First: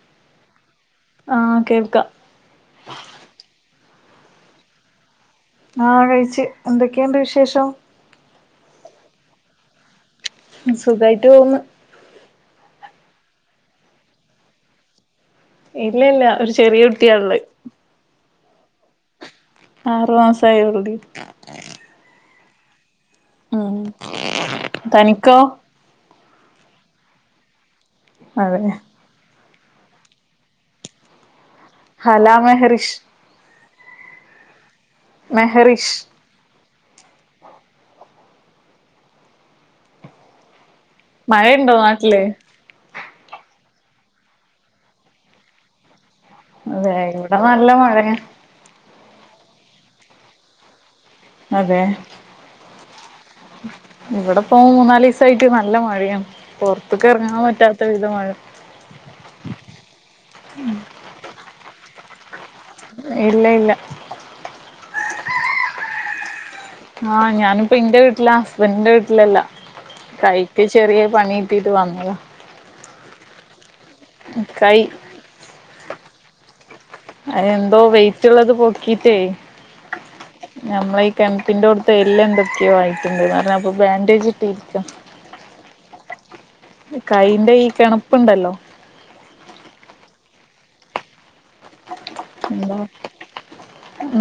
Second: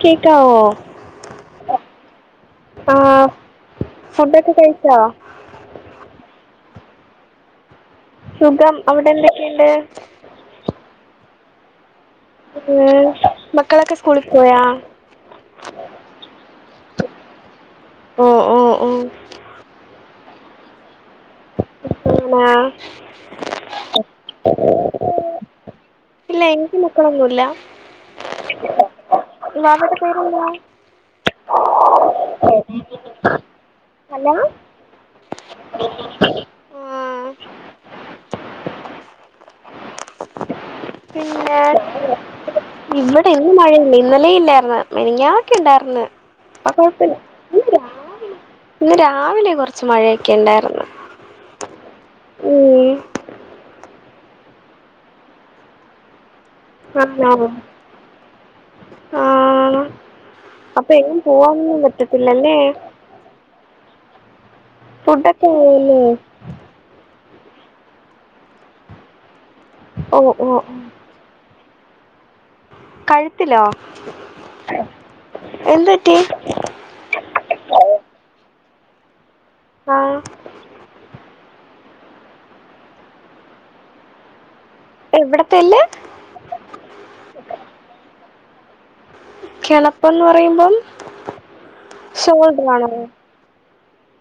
കേക്കാവോ ആഹ് കേൾക്കാം ആഹ് ഫുഡൊക്കെ കഴിച്ചോ ആഹ കഴിച്ച് എന്തൊക്കെയുണ്ട് വിശേഷം സുഖം അവിടെ എന്തൊക്കെയുണ്ട് സുഖയിട്ട് പോകുന്ന് മക്കളൊക്കെ സ്കൂളി പോയാ ഇല്ലില്ല ഒരു ചെറിയ കുട്ടിയ ഉള്ളെ ഓഹ് ഓഹ് ഓഹ് ഓഹ് ആറുമാസം ആയെ ഉള്ളെടി [unintelligible] ആണ തനിക്കോ ഇല്ല എനിക്ക് മക്കളൊന്നുവില്ല അതെയോ വാവേടെ പേരെന്താ ഹല മെഹ്റിഷ് ഹലാ മെഹറിഷ് പിന്നെ മഴയുണ്ടോ നാട്ടില് ഇവിടെ ഇന്ന് മഴയില്ല ഇന്നലെ ഇല്ലായിരുന്ന് മെനിഞ്ഞന്ന് ഒക്കെ ഉണ്ടായിർന്ന് ഇപ്പോ അതെ കൊഴപ്പില്ല ഇവിടെ നല്ല മഴയാ ഇന്ന് രാവിലെ കുറച്ച് മഴയൊക്കെ ഉണ്ടായിരുന്നു അതെ ഉം ഇവിടിപ്പോ മൂന്നാല് ദിവസായിട്ട് നല്ല മഴയാണ് പുറത്തക്ക് ഇറങ്ങാൻ പറ്റാത്ത വിധ മഴ ആഹ് അപ്പൊ എങ്ങും പോവാൻ ഒന്നും പ റ്റത്തില്ലല്ലേ ഇല്ല ഇല്ല ഫുഡക്കെങയൊ ആഹ് ഞാനിപ്പ എന്റെ വീട്ടില ഹസ്ബൻഡിന്റെ വീട്ടിലല്ല ഓ ഓ ഓ. കൈക്ക് ചെറിയ പണി കിട്ടിട്ട് വന്നതാ കഴുത്തിലോ കൈ എന്ത് പറ്റി അത് എന്തോ വെയിറ്റുള്ളത് പൊക്കീട്ടേ ആ ഞമ്മള ഈ കെണുപ്പിന്റെ അടു ത്ത എല്ല് എന്തൊക്കെയോ ആയിട്ടുണ്ടോന്ന് പറഞ്ഞ് അപ്പൊ ബാൻഡേജ് ഇട്ടിരിക്കാം എവിടത്ത എല്ല് കൈന്റെ ഈ കെണപ്പുണ്ടല്ലോ കെണപ്പെന്ന് പറയുമ്പം ഷോൾഡർ ന്ത ആണോ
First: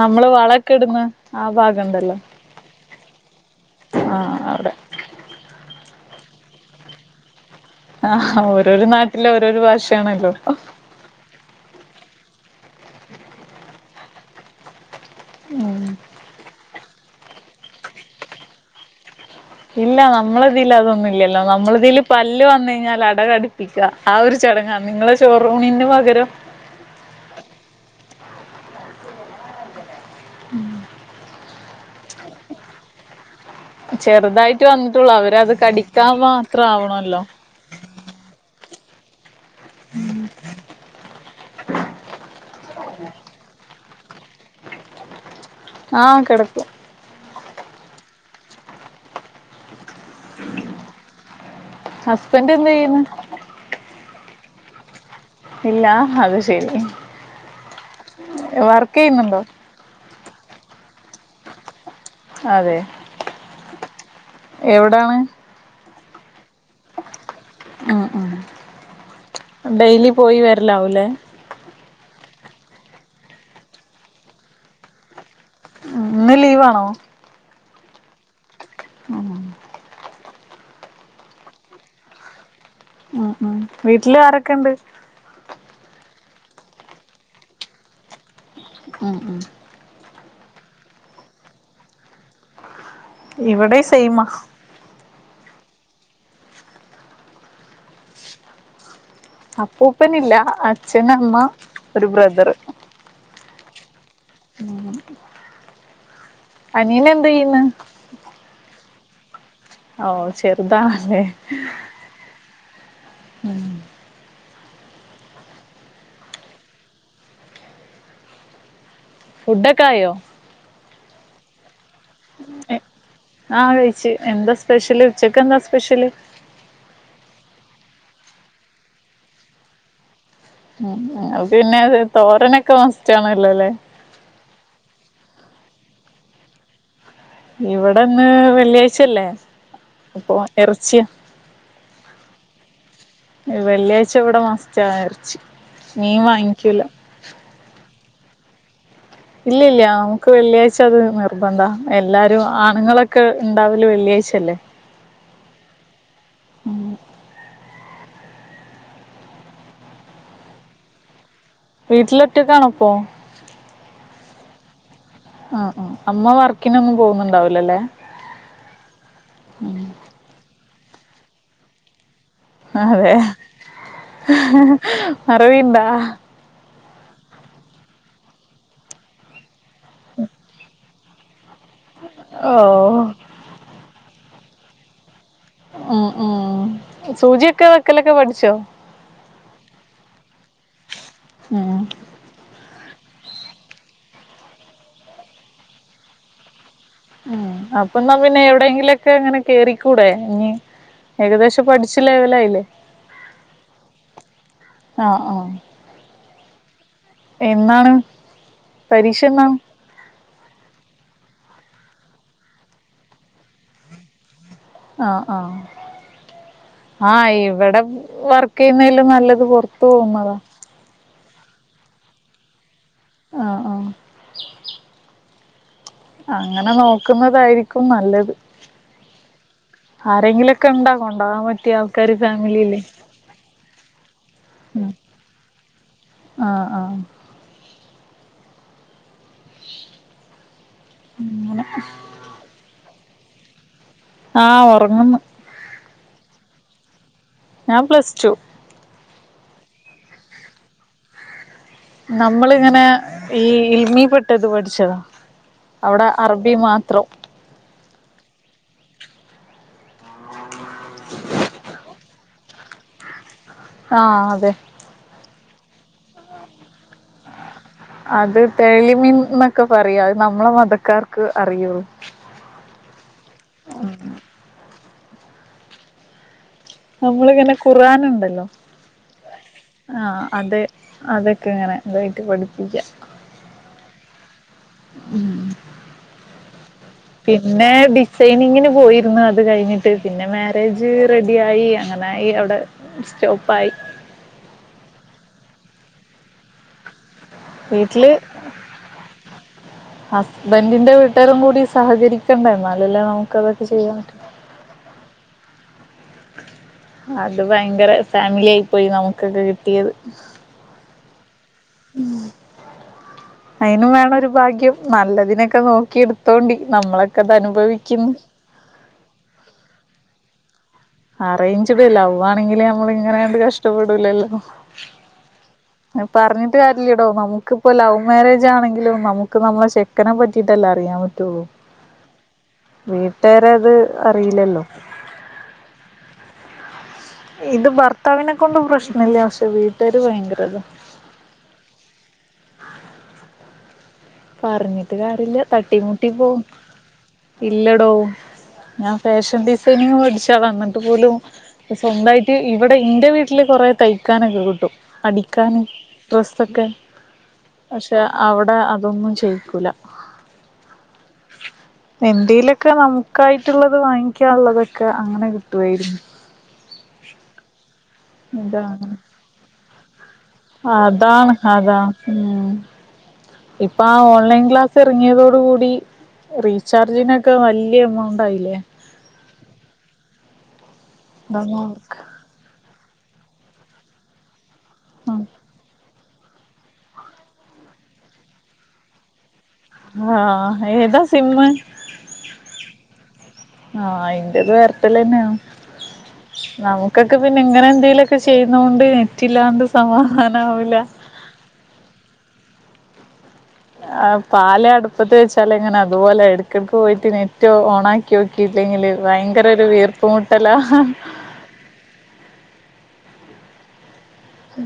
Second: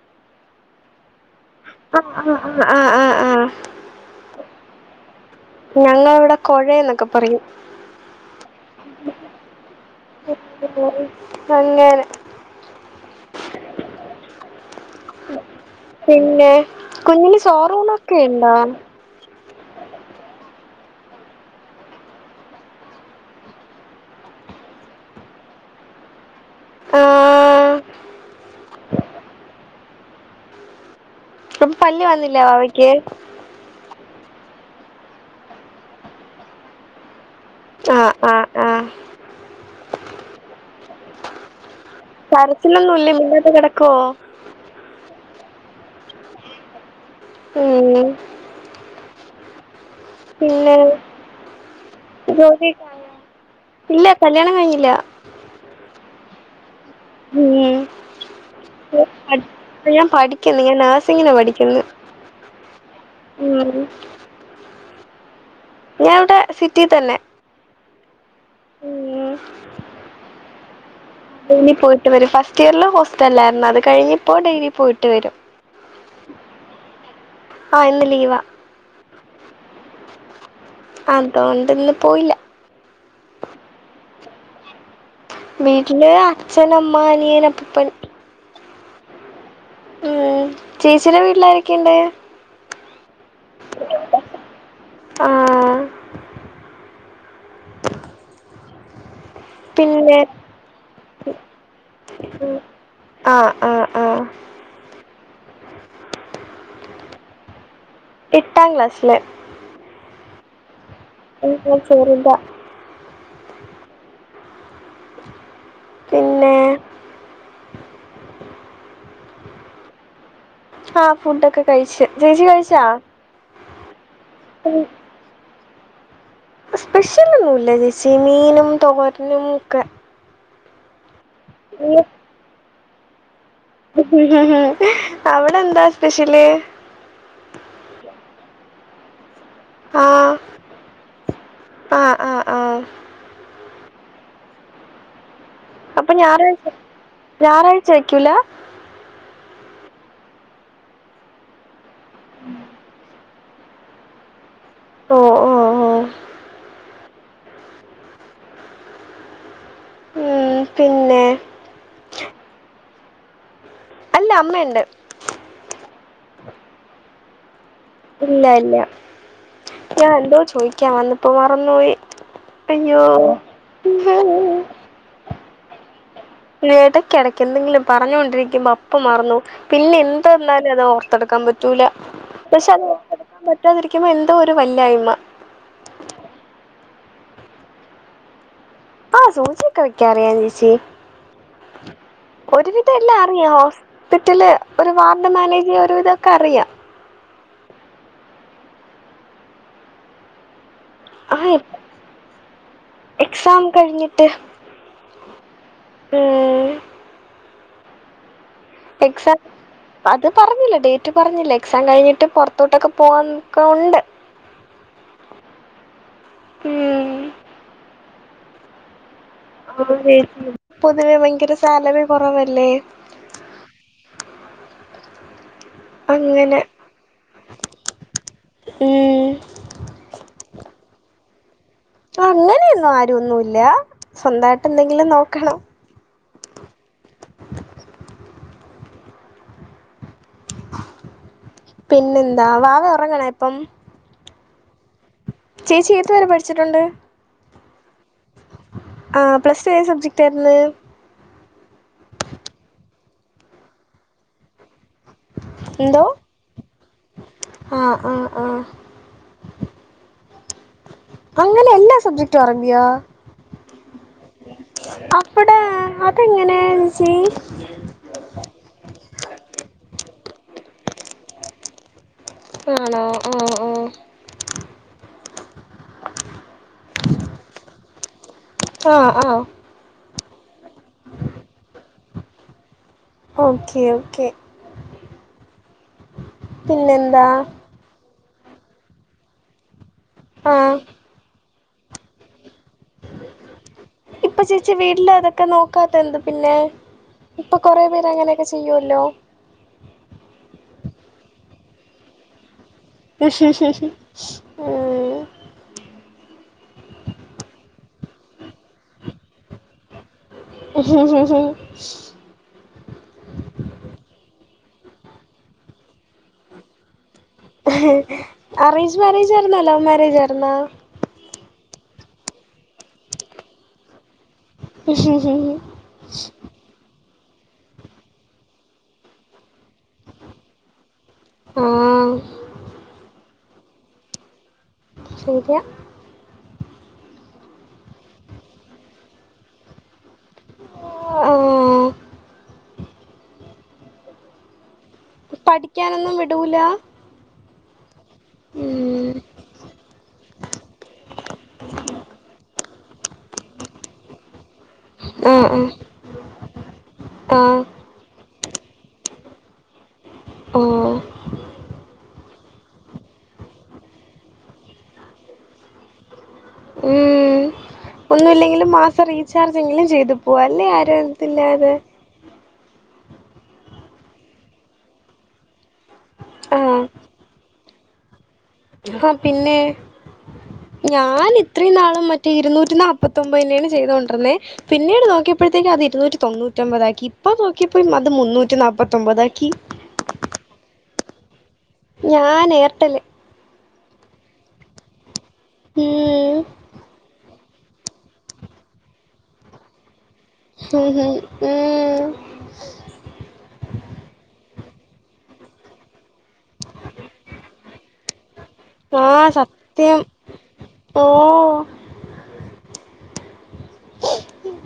നമ്മള് വളക്കെ ഇടന്ന് ആ ഭാഗ ആ ആ ഉ ആ ആ ആ ആ അവിടെ ഞങ്ങളിവിടെ കൊഴയെന്നൊക്കെ പറയും ആഹ ഓരോരു നാട്ടിലെ ഓരോരു ഭാഷയാണല്ലോ അങ്ങനെ പിന്നെ കുഞ്ഞിന് സോറൂണോക്കെ ണ്ടാ ഇല്ല നമ്മളതീല് അതൊന്നുല്ലല്ലോ നമ്മള തീല് പല്ല് വന്നഴിഞ്ഞാൽ അടകടിപ്പി [unintelligible] ആ ഒരു ചടങ്ങാ നിങ്ങളെ ചോറൂണിന്ന് പകരം ആഹ്‌ ഉം പല്ല് വന്നില്ലേ വാവയ്ക്ക് ചെറ്തായിട്ട് വന്നിട്ടുള്ളൂ അവരത് കടിക്കാംമാത്രം ആവണല്ലോ ആ ആഹ്‌ ഉം കരച്ചിലൊന്നും ഇല്ല മുന്നോട്ട് കിടക്കോ ആഹ് കിടക്കും ഉം പിന്നെ ഹസ്ബൻഡ് [unintelligible] എന്ത് ചെയ്യുന്നു ഇല്ല കല്യാണം കഴിഞ്ഞില്ല ഇല്ലാഹ് അത് ശരി [unintelligible] വർക്ക് ചെയ്യുന്നുണ്ടോ ഉ ഞാൻ പഠിക്ക്ന്ന് ഞാൻ നാഴ്സിങ്ങിന് പഠിക്ക്ന്ന് അതെ എവിടാണ് ഞാൻ ഇവിടെ സിറ്റി തന്നെ അ അ ഉം ഡൈലി പോയി വേര്ലാവൂലേ ഡെയിലി പോയിട്ട് വരും ഫസ്റ്റിയർല് ഹോസ്റ്റലായിരുന്നു അത് കഴിഞ്ഞിപ്പോ ഡെയിലി പോയിട്ട് വരും ഉം ഇന്ന് ലീവാണോ ആഹ് ഇന്ന് ലീവാ ഉ [unintelligible] അതോണ്ട് ഇന്ന് പോയില്ല അഹ്‌ അഹ്‌ വീട്ടില് ആരൊക്കെണ്ട് വീട്ടില് അച്ഛനമ്മ അനിയൻ അപ്പൂപ്പൻ ഉം ഉം ഉം ചേച്ചിടെ വീട്ടില് ആരൊക്കെണ്ട് ഇവിടെ സെയ്മ ആഹ് പിന്നെ അപ്പൂപ്പനില്ല അച്ഛന് അമ്മ ഒരു ബ്രദറ് ആഹ്‌ ആഹ്‌ ആഹ്‌ ഉ [unintelligible] അനിയന് എന്ത്‌ യ്യന്ന് എട്ടാ ക്ലാസ്സ്ല് ഓ ചെറുതാണല്ലേ അഹ്‌ ചെറുതാ ഉം പിന്നെ ഫുഡൊക്കായോ ആഹ ഫുഡോക്കെ കഴിച്ച് ചേച്ചി കഴിച്ചാ ആഹ് കഴിച്ചു എന്താ സ്പെഷ്യല് ഉച്ചക്ക് എന്താ സ്പെഷ്യല് സ്പെഷ്യലൊന്നുല്ല ചേച്ചി മീനും തോരനും ഒക്കെ ഉ അ പിന്നെ തോരനൊക്കെ മസ്റ്റാണല്ലോല്ലേ [unintelligible] അവിടെ എന്താ സ്പെഷ്യല് ഇവിടെന്ന് വെള്ളിയാഴ്ചല്ലേ ആഹ് ഓഹ് എറച്ച്യ ആഹ് ആഹ് ആഹ് വെള്ളിയാഴ്ച ഇവടെ മസ്റ്റ എർച്ചി അപ്പം ഞാറാഴ് ഞാറാഴ്ച വെക്കൂല ഇല്ല്യ ഇല്ല്യ നമുക്ക് വെള്ളിയാഴ്ച അത് നിർബന്ധ. എല്ലാരു ആണുങ്ങളോ ക്ക് ണ്ടാവല് വെള്ളിയാഴ്ച്ചല്ലെ ഓ ഓഹ് ഉം ഉം പിന്നെ വീട്ട്ലൊറ്റക്കാണൊപ്പൊ അല്ല അമ്മെണ്ട് ആഹ് ആഹ് അമ്മ വർക്കിനൊന്നും പോവ്ന്ന്ണ്ടാവില്ലലെ ഇല്ല ഇല്ല ഞാ എന്തോ ചൊയ്ക്ക വന്ന്പ്പൊ മറന്ന് പോയി അയ്യോ അതെ മറവിണ്ടാ എടക്ക് എടയ്ക്ക് എന്തെങ്കിലും പറഞൊണ്ടരിക്കുമ്പം അപ്പം മറന്നോവും പിന്നെ എന്തന്നാലും അത് തട്ക്കാൻ പറ്റൂല. ഓ പഷെ അത് തട്ക്കാൻ പറ്റാതിരിക്കുമ്പൊ എന്തോ ഒര് വല്ലാഴ്മ ഉം ഉം സൂചിയൊക്കെ വെക്കലൊക്കെ പഠ്ച്ചൊ. ആഹ് സൂച്ചിയൊക്കെ വെക്ക അറിയാം ചേച്ചി ഉം ഒര് തെല്ലാ അറിയാവൊ? ഹോസ്പിറ്റില് ഒര് വാർഡ് മാനേജ് ഒരു വിതൊക്കെ അറിയ ഉം അപ്പൊന്നാ പിന്നെ എവിടെങ്കിലൊക്കെ ഇങ്ങനെ കേറിക്കൂടെ ഇഞി ആ ഏകദേശം പഠിച്ച് ലെവലായിലെ എക്സാം കഴിഞ്ഞിട്ട് ആഹ് ആഹ് [unintelligible] എന്നാണ് പരീക്ഷ എക്സ എന്നാണ് അത് പറഞ്ഞില്ല. ഡേറ്റ് പറഞ്ഞില്ല എക്സാം കഴിഞ്ഞിട്ട് പൊറ്ത്തോട്ടൊക്കെ പോണന്നൊക്ക ഉണ്ട്. ആഹ് ആഹ് ഉം. ആഹ് ഇവെടെ വർക്കീയ്യുന്നയിലും നല്ലത് പുറത്തു പോകുന്നതാ പൊതുവെ ഭയങ്കര സാലറി കൊറവല്ലേ ആഹ് ആഹ് അങ്ങനെ നോക്കുന്നതായിരിക്കും നല്ലത് ഉം ആരെങ്കിലൊക്കണ്ട കൊണ്ടാവ പറ്റിയ ആൾക്കാര് ഫാമിലിയില് അങ്ങനെന്നും ആരും ഒന്നുല്ല ഉം സ്വന്തായിട്ടെന്തെങ്കിലും നോക്കണം ആഹ് ആഹ് ഉം ഇങ്ങന പിന്നെന്താ വാവ ഒറങ്ങണൊ ഇപ്പം ആഹ് ഒറങ്ങ്ന്ന് ചേച്ചീ ഏത് വരെ പഠിച്ചിട്ടുണ്ട് ഞാൻ പ്ലസ്റ്റു ആഹ് പ്ലസ്ടു ഏത് സബ്ജക്റ്റായിര്ന്ന് നമ്മളിങ്ങനേ ഈ ഇൽമീ പ്ട്ടത് പഠ്ച്ചതാ അവടെ അറബീ മാത്രം ആഹ് ആഹ് ആഹ് അങ്ങനെ എല്ലാ സബ്ജ റ്റൊറങ്ങിയോ? ആഹ് അതെ അവ്വടെ അതെങ്ങനേ ച്ചീ അത് തെളിമീൻ ന്നൊക്ക പറയും അത് നമ്മളെ മതക്കാർക്ക് അറിയു ആണൊ ആഹ് ആഹ് ഉം ഉം നമ്മള്ങ്ങന ഖുആൻ ഇണ്ടല്ലൊ ആഹ് ആഹ് ആഹ് അതെ അതെക്കങ്ങന ഇതായ്ട്ട് പഠിപ്പിക്ക. ഓക്കേ ഓക്കേ ഉം ഉം പിന്നെന്താ പിന്നേ ഡിസൈനിങ്ങിന് പോയിരുന്നു അത് കഴിഞ്ഞിട്ട് ട്ട് പിന്നെ ആ മാരേജ് റെഡി ആയി അങ്ങനായി അവടെ സ്റ്റോപ്പായി ഇപ്പൊ ചേച്ചി വീട്ടില് അതൊക്കെ നോക്കാത്തെന്ത പിന്നേ ഇപ്പൊ കൊറേ പേര് വീട്ടില് അങ്ങനെക്കെ ചെയ്യുല്ലോ ഹസ്ബൻഡിന്റെ വീട്ടാരും കൂടി സഹകരിക്കണ്ടേ എന്നാലല്ലേ നമുക്കതൊക്കെ ചെയ്യാൻ പറ്റും ഉം അത് ഭയങ്കര ഫാമിലി ആയി പോയി നമുക്കൊക്കെ കിട്ടിയത് ഹും ഹും ഹു ഉം അയിനും വേണം ഒരു ഭാഗ്യം. നല്ലതിനൊക്കെ നോക്കി എടുത്തോണ്ടി നമ്മളൊ അറേഞ്ച് മാരേജായിരുന്നോ ലവ് മാരേജായിരുന്നോ? അറേഞ്ച്ഡ് ലവ്വാണെങ്കില് നമ്മള്ങ്ങനെണ്ട് കഷ്ടപ്പെടൂലല്ലോ? ഹും ഹും ഹു ട്ട് കാര്യല്ലടോ നമുക്ക്പ്പോ ലവ് മാരേജാണെങ്കിലും നമുക്ക് നമ്മളെ ചെക്കനെ പറ്റിട്ടല്ലേ അറിയാ തോ ആ വീട്ടേരത് അറിയില്ലല്ലോ? ശരിയാ ഇത് ഭർത്താവിനെ കൊണ്ട് പ്രശ്നല്ല പക്ഷേ വീട്ടേര് ഭയങ്കരതാ. ഊ ഉം പറഞ്ഞിട്ട് കാര്യല്ല. തട്ടി മുട്ടി പഠിക്കാനൊന്നും പോവും. വിടൂല ഇല്ലടോ ഞാൻ ഉം. ഫാഷൻ ഡിസൈനിങ് പഠിച്ചാളാ ന്നിട്ട് പോലും സ്വന്തായിട്ട് ഈ ഇബടെ ഇന്റെ വീട്ടില് കൊറേ തയ്ക്കാനൊക്കെ കിട്ടും അടിക്കാന് ഡ്രസ്സൊക്കെ ആഹ് പക്ഷേ അവടേ അതൊന്നും ചെയ്യിക്കൂല. ആഹ് എന്തേലൊക്കെ നമുക്കായിട്ടുള്ളത് വാങ്ങിക്കാള്ളതൊക്കെ അങ്ങനെ കിട്ടുവായിരുന്നു. ഉം ഇതാ ഒന്നൂല്ലെങ്കിലും മാസം റീചാർജെങ്കിലും ചെയ്തു പോവാം അല്ലേ അതാണ് ആരരുംതില്ലാതെ അതാ ഉം ഇപ്പാ ആ ഓൺലൈൻ ക്ലാസ് ഇറങ്ങിയതോടു കൂടി ആ റീചാർജിനൊക്കെ വല്ല്യ എമൗണ്ട് ആയിലേ? ഹാ പിന്നേ ഞാൻ അതാ ഇത്രേം അവർക്ക് നാളും മറ്റ് റ്റേ ഇരുന്നൂറ്റി നാപ്പത്തൊമ്പതിന്റെണ് ചെയ്തോണ്ടിര്ന്നേ പിന്നീട് നോക്കിയപ്പഴത്തേക്ക് അത് ഇരുന്നൂറ്റി തൊണ്ണൂറ്റി ഒമ്പതാക്കി ഇപ്പൊ നോക്കിയപ്പോ അത് മുന്നൂറ്റി നാപ്പത്തൊമ്പതാക്കി. ഹാഹ് ഏതാ സിമ്മ്? ഞാൻ എയർട്ടൽ. ആഹ് ഇന്റതും എയർടെല്ലന്നേണ് ഉം. നമുക്കൊക്കെ പി ന്നിം ഇങ്ങനെ എന്തേലൊക്കെ ചെയ്യുന്നോണ്ട് നെറ്റില്ലാണ്ട് സമാധാനാവില്ല. ഉം ഹും. ഉം ആ പാല് അടുപ്പത്ത് വെച്ചാല്ങ്ങനെ അതുപോലായി. എടക്കെടക്ക് പോയിട്ട് നെറ്റ് ഓ ഓണാക്കിയോക്കിയില്ലെങ്കില് ആ ഭയങ്കരൊരു സത്യം വീർപ്പുമുട്ടലാ. ഓ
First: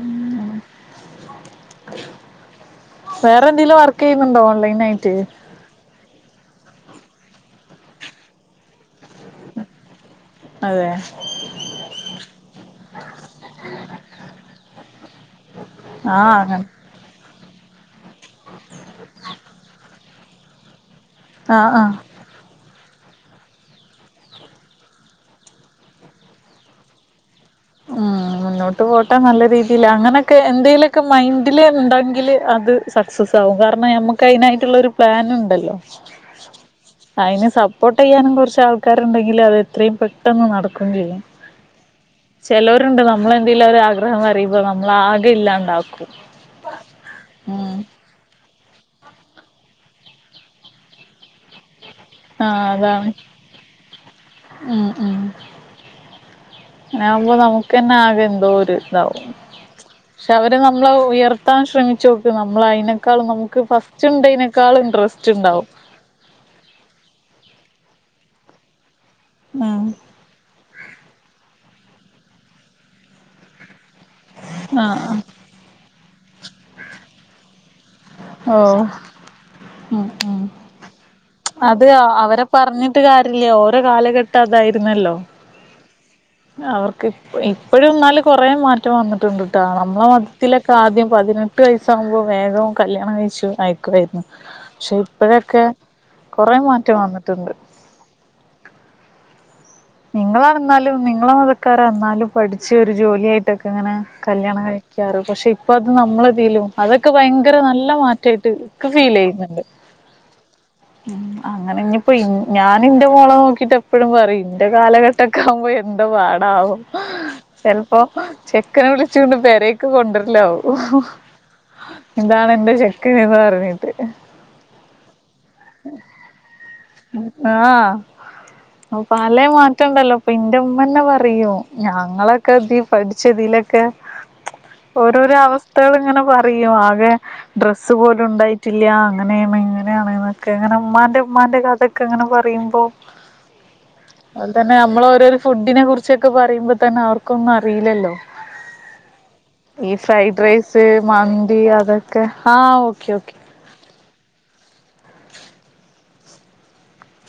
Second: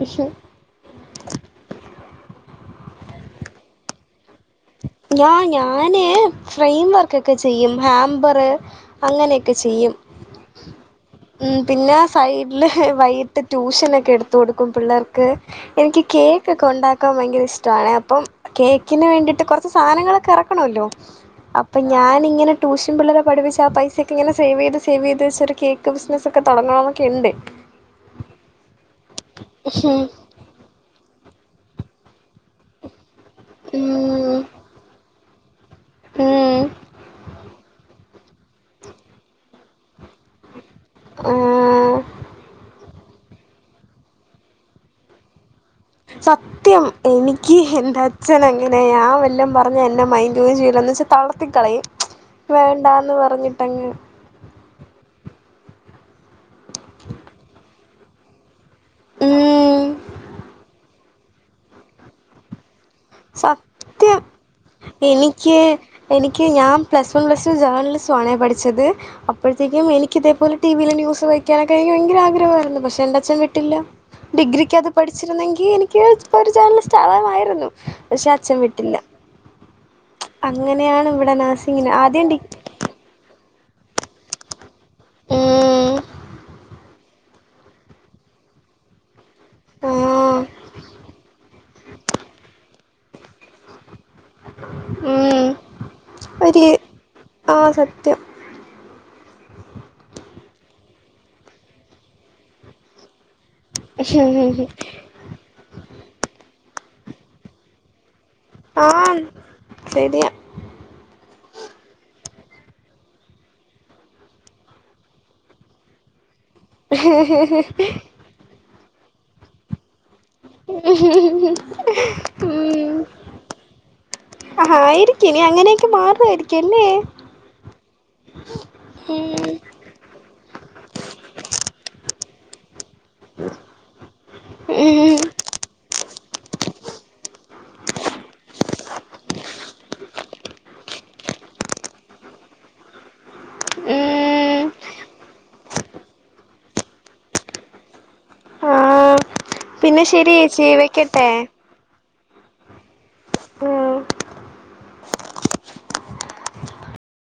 അയ്ഷേ വേറെന്തേലും വർക്ക്യ്യുന്നുണ്ടോ ഓൺലൈൻ നോ നോ ഞാന് ഫ്രെയിം വർക്കൊക്കെ ചെയ്യും ഹാമ്പറ് അങ്ങനെയൊക്കെ ചെയ്യും. അതേ ഉം പിന്നെ സൈഡില് വൈകിട്ട് ട്യൂഷനൊക്കെ എടുത്തൊടുക്കും പിള്ളേർക്ക്. എനിക്ക് ആഹ് കേക്കൊക്കെ അങ്ങനെ ഉണ്ടാക്കാൻ ഭയങ്കര ഇഷ്ടാണ് അപ്പം കേക്കിന് വേണ്ടിയിട്ട് സാനങ്ങളൊക്കെ അറക്കണല്ലോ ആഹ് അപ്പൊ ആഹ് ഞാൻ പിന്നിങ്ങനെ ട്യൂഷൻ പിള്ളരെ പഠിപ്പിച്ച് ആ പൈസക്കെങ്ങനെ സേവീത് സേവീത് വെച്ച്ട്ട് ഒരു കേക്ക് ബിസിനസ്സൊക്കെ തൊടങ്ങണംന്നൊക്കെണ്ട്. ഉം മുന്നോട്ട് പോട്ടേ നല്ല രീതിയില് അങ്ങനെ എന്തെങ്കിലുക്കെ മൈൻഡിൽ ഉണ്ടെങ്കിൽ അത് സക്സസ് ആകും. കാരണം ഞമ്മക്ക് ഉം അയിനായിട്ടുള്ളരു പ്ളാൻ ഉണ്ടല്ലോ ഉം അയിന് സപ്പോർട്ട്യ്യാനും കൊറച്ച് ആൾക്കാരുണ്ടെങ്കിൽ അത് എത്രയും പെട്ടെന്ന് നടക്കുയും ചെയ്യും. ആ, ചെലൊരുണ്ട് നമ്മളെന്തെങ്കിലും ഒരാഗ്രഹം അറിയുമ്പോ നമ്മളാകെ ഇല്ലാണ്ടാക്കും. സത്യം എനിക്ക് ഉം എന്താ അച്ഛനങ്ങനെയാ ഞ വെല്ലം പറഞ്ഞ് എ്ന്നെ മൈൻഡ് പോലും ചെയിലന്ന് വെച്ച് തളർത്തിക്കളയും. ആഹ് അതാണ് വേണ്ടാന്ന് പറഞ്ഞിട്ടങ്ങ് ആഹ് മ് - അങ്ങനാമ്പോ നമുക്ക്ന്നെ ആകെ എന്തോ ഒരു ഇതാവും ഉം. പക്ഷെ അവര് നമ്മള ഉയർ- ത്താൻ ശ്രമിച്ച്നോക്ക് നമ്മൾ അയിനക്കാളും നമുക്ക് ഫസ്റ്റ് സത്യം ഇണ്ടായിനേക്കാളും എനിക്ക് ഇൻറ്രസ്റ്റ്ണ്ടാവും- എനിക്ക് ഞാൻ plus one plus two journalism ആണേ പഠിച്ചത് ഉം അപ്പഴ്ത്തേക്കും എനിക് ക്ക് ഇതേപലെ ടിവിയില് ന്യൂസ്‌ വയ്ക്കാനൊക്കെ നിക്ക് ഭയങ്കര ആഗ്രഹയിരുന്നു പക്ഷേ എന്റെച്ഛൻ വിട്ടില്ല- ഡിഗ്രിക്ക് ആഹ് അത് ആഹ് പഠിച്ചിരുന്നെങ്കിൽ എനിക്ക് ഒരു ജോണലിസ്റ്റാവാമായിരുന്നു- ഓഹ് ഉം ഉം അങ്ങനെയാണ് ഇവിടെ അത് നഴ്സിങ്ങിന് ആദ്യം ഡി അവരെ പറഞ്ഞ്- ട്ട്കാരില്ലാ ഓരോ കാലഘട്ടം അതായിരുന്നല്ലോ- ഉം. അവർക്ക് ഇപ്പോഴുംന്നാല് കൊറേ മാറ്റം വന്നിട്ടുണ്ട്- നമ്മള ആഹ് മതത്തിലൊക്കെ ആദ്യം പതിനെട്ട് എട്ടു വയസാകുമ്പോ വേഗം കല്യാണം കഴിച്ച അയക്കുവായിരുന്നു. ച്ചു ഉം ഇപ്പോഴൊക്കെ കൊറെ മാറ്റം വന്നിട്ടുണ്ട്- ത്യം- നിങ്ങളന്നാലും നിങ്ങളെ മതക്കാരന്നാലും പഠിച്ച് ഒരു ജോലിയയി- ട്ടെക്കെ ഇങ്ങനെ കല്യാണം കഴിക്കാറ് പക്ഷെ ഇപ്പൊ അത് നമ്മലതിലും അതൊക്കെ ഭയങ്കര നല്ല മാറ്റം- എടക് ആഹ് ഫീൽയ്യുന്നുണ്ട്- ശരിയാ ഉം അങ്ങനെ ഇനിപ്പോ ഞാനിൻന്റെ മോളെനോക്കിട്ട് എപ്പഴും പറയും- എന്റെ കാലഘട്ടൊക്കെ ആകുമ്പോ എന്ത പാടാകും ചെലപ്പോ- ചെക്കനെ വിളിചോണ്ട് പെരേക്ക കൊണ്ടരും- ല്ലോ ഉം ഇതാണ് എന്റെ ചെക്കനന്ന്റഞ്ഞിട്ട്- ആഹ് ആയിരിക്കും ഇനി അങ്ങനെയൊക്കെ മാറു ആയിരിക്കും ല്ലെ- ആഹ്‌ അപ്പ പലെ ഉം മാറ്റംണ്ടല്ലോ പ്പൊ ന്റെ ഉമ്മന്നെ പറയും ഞങ്ങളൊക്കെ- പഠിച്ചതിലൊക്കെ ഉം ഓരോരോ അവസ്ഥകൾ ഇങ്ങനെ പറയും ആകെ- ഡ്രസ്സ് പോലും ഉണ്ടായിട്ടില്ല അങ്ങനെയാണ് ഇങ്ങനെയാണ്ന്നൊക്കെ അങ്ങടെമ്മാന്റെഉമ്മാൻ്റെ കാലത്ത്- അതൊക്കെ അങ്ങനെ പറയുമ്പോ- ഉം അത്പോലതന്നെ നമ്മള് ഓരോരോ ഫുഡിനെ കുറിച്ചൊക്കെ പറയുമ്പോ തന്നെ അവർക്കൊന്നും അറിയില്ലല്ലോ- ഓഹ് - ഈ ഫ്രൈഡ് റൈസ് മന്തി അതൊക്കെ ആഹ്‌ ഓക്കെ ഓക്കേ- ഉം-